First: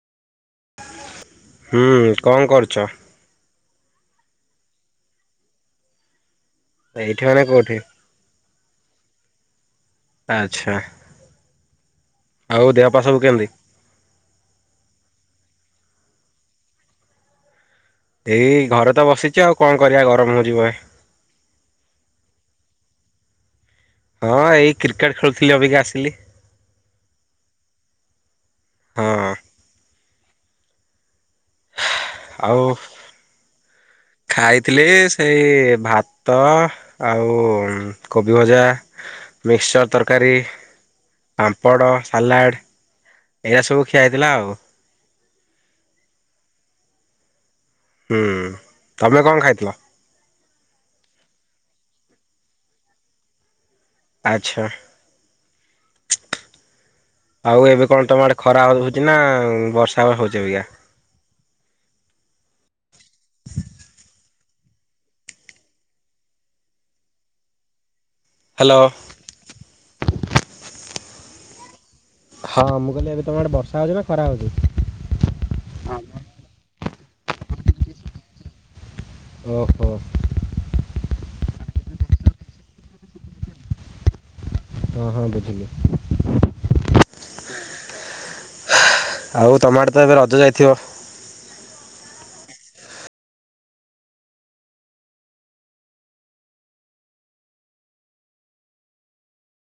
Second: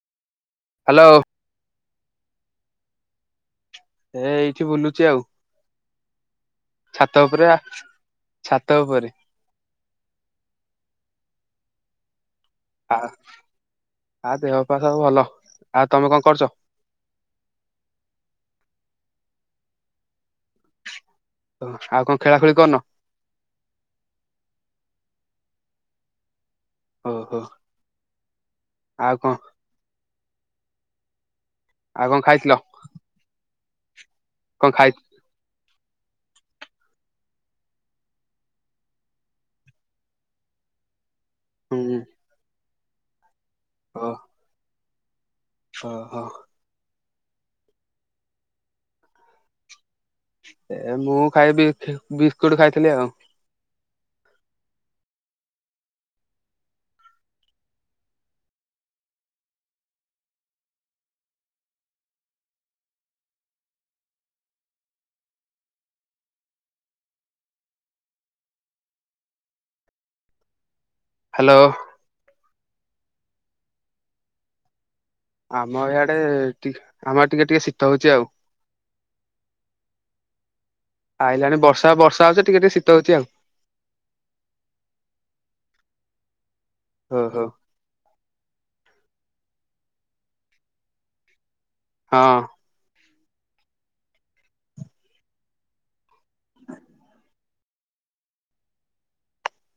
Hello ହୁଁ କଣ କରୁଚ? ଏ ଏଇଠି ବୁଲୁଚି ଆଉ, ଏଇଠି ଛାତ ମାନେ ଉପରେ ବା କୋଉଠି? ଛାତ ଉପରେ ଆଚ୍ଛା। ଆଉ ଦେହ ଆ ପା ସବୁ କେମିତି? ଆ ଦେହ ପା ସବୁ ଭଲ। ଆଉ ତମେ କଣ କରୁଚ? ଏଇ ଘରେ ତ ବସିଚି ଆଉ କଣ କରିବା ଗରମ ହଉଚି ବହେ। ଓହ ଆଉ କଣ ଖେଳା ଖେଳି କରୁନ? ହଁ ଏଇ କ୍ରିକେଟ ଖେଳୁଥିଲି ଅବିକା ଆସିଲି। ଓହୋ, ଆଉ ହଁ କଣ? ଆଉ କଣ ଖାଇଥିଲ? କଣ ଖାଇଥିଲି ଖାଇ ସେଇ ଭାତ ଆଉ କୋବି ଭଜା ମିକ୍ସଚର୍ ତରକାରୀ ହୁଁ ପାମ୍ପଡ଼, ସାଲାଡ଼ ଏଇଆ ସବୁ ଖିଆ ଓ ହେଇଥିଲା ଆଉ। ଓହୋ। ହୁଁ। ତମେ କଣ ଖାଇଥିଲ? ଏ ମୁଁ ଖାଇବି ବିସ୍କୁଟ ଖାଇଥିଲି ଆଉ। ଆଚ୍ଛା। ଆଉ ଏବେ କଣ ତମ ଆଡେ ଖରା ହଉଚି ନା, ବର୍ଷା ହେଉଛି ଅବିକା? ହାଲୋ। ହାଲୋ। ହଁ ମୁଁ କଇଲି ଏବେ ତମ ଆଡେ ବର୍ଷା ହଉଚି ନା ଖରା ହଉଚି? ଆମ ଇଆଡେେ ଟି ଆମ ଇଆ ଟିକେ ଟିକେ ଶୀତ ହଉଛି ଆଉ। ଓହୋ। ଆଇଲାଣି ବର୍ଷା। ବର୍ଷା ହଉଛି ଟିକେ ଟିକେ ଶୀତ ହଉଛି ଆଉ। ହଁ ହଁ ବୁଝିଲି। ଓ ହୋ। ଆଉ ତମ ଆଡେ ତ ଏବେ ରଜ ଯାଇଥିବ? ହଁ।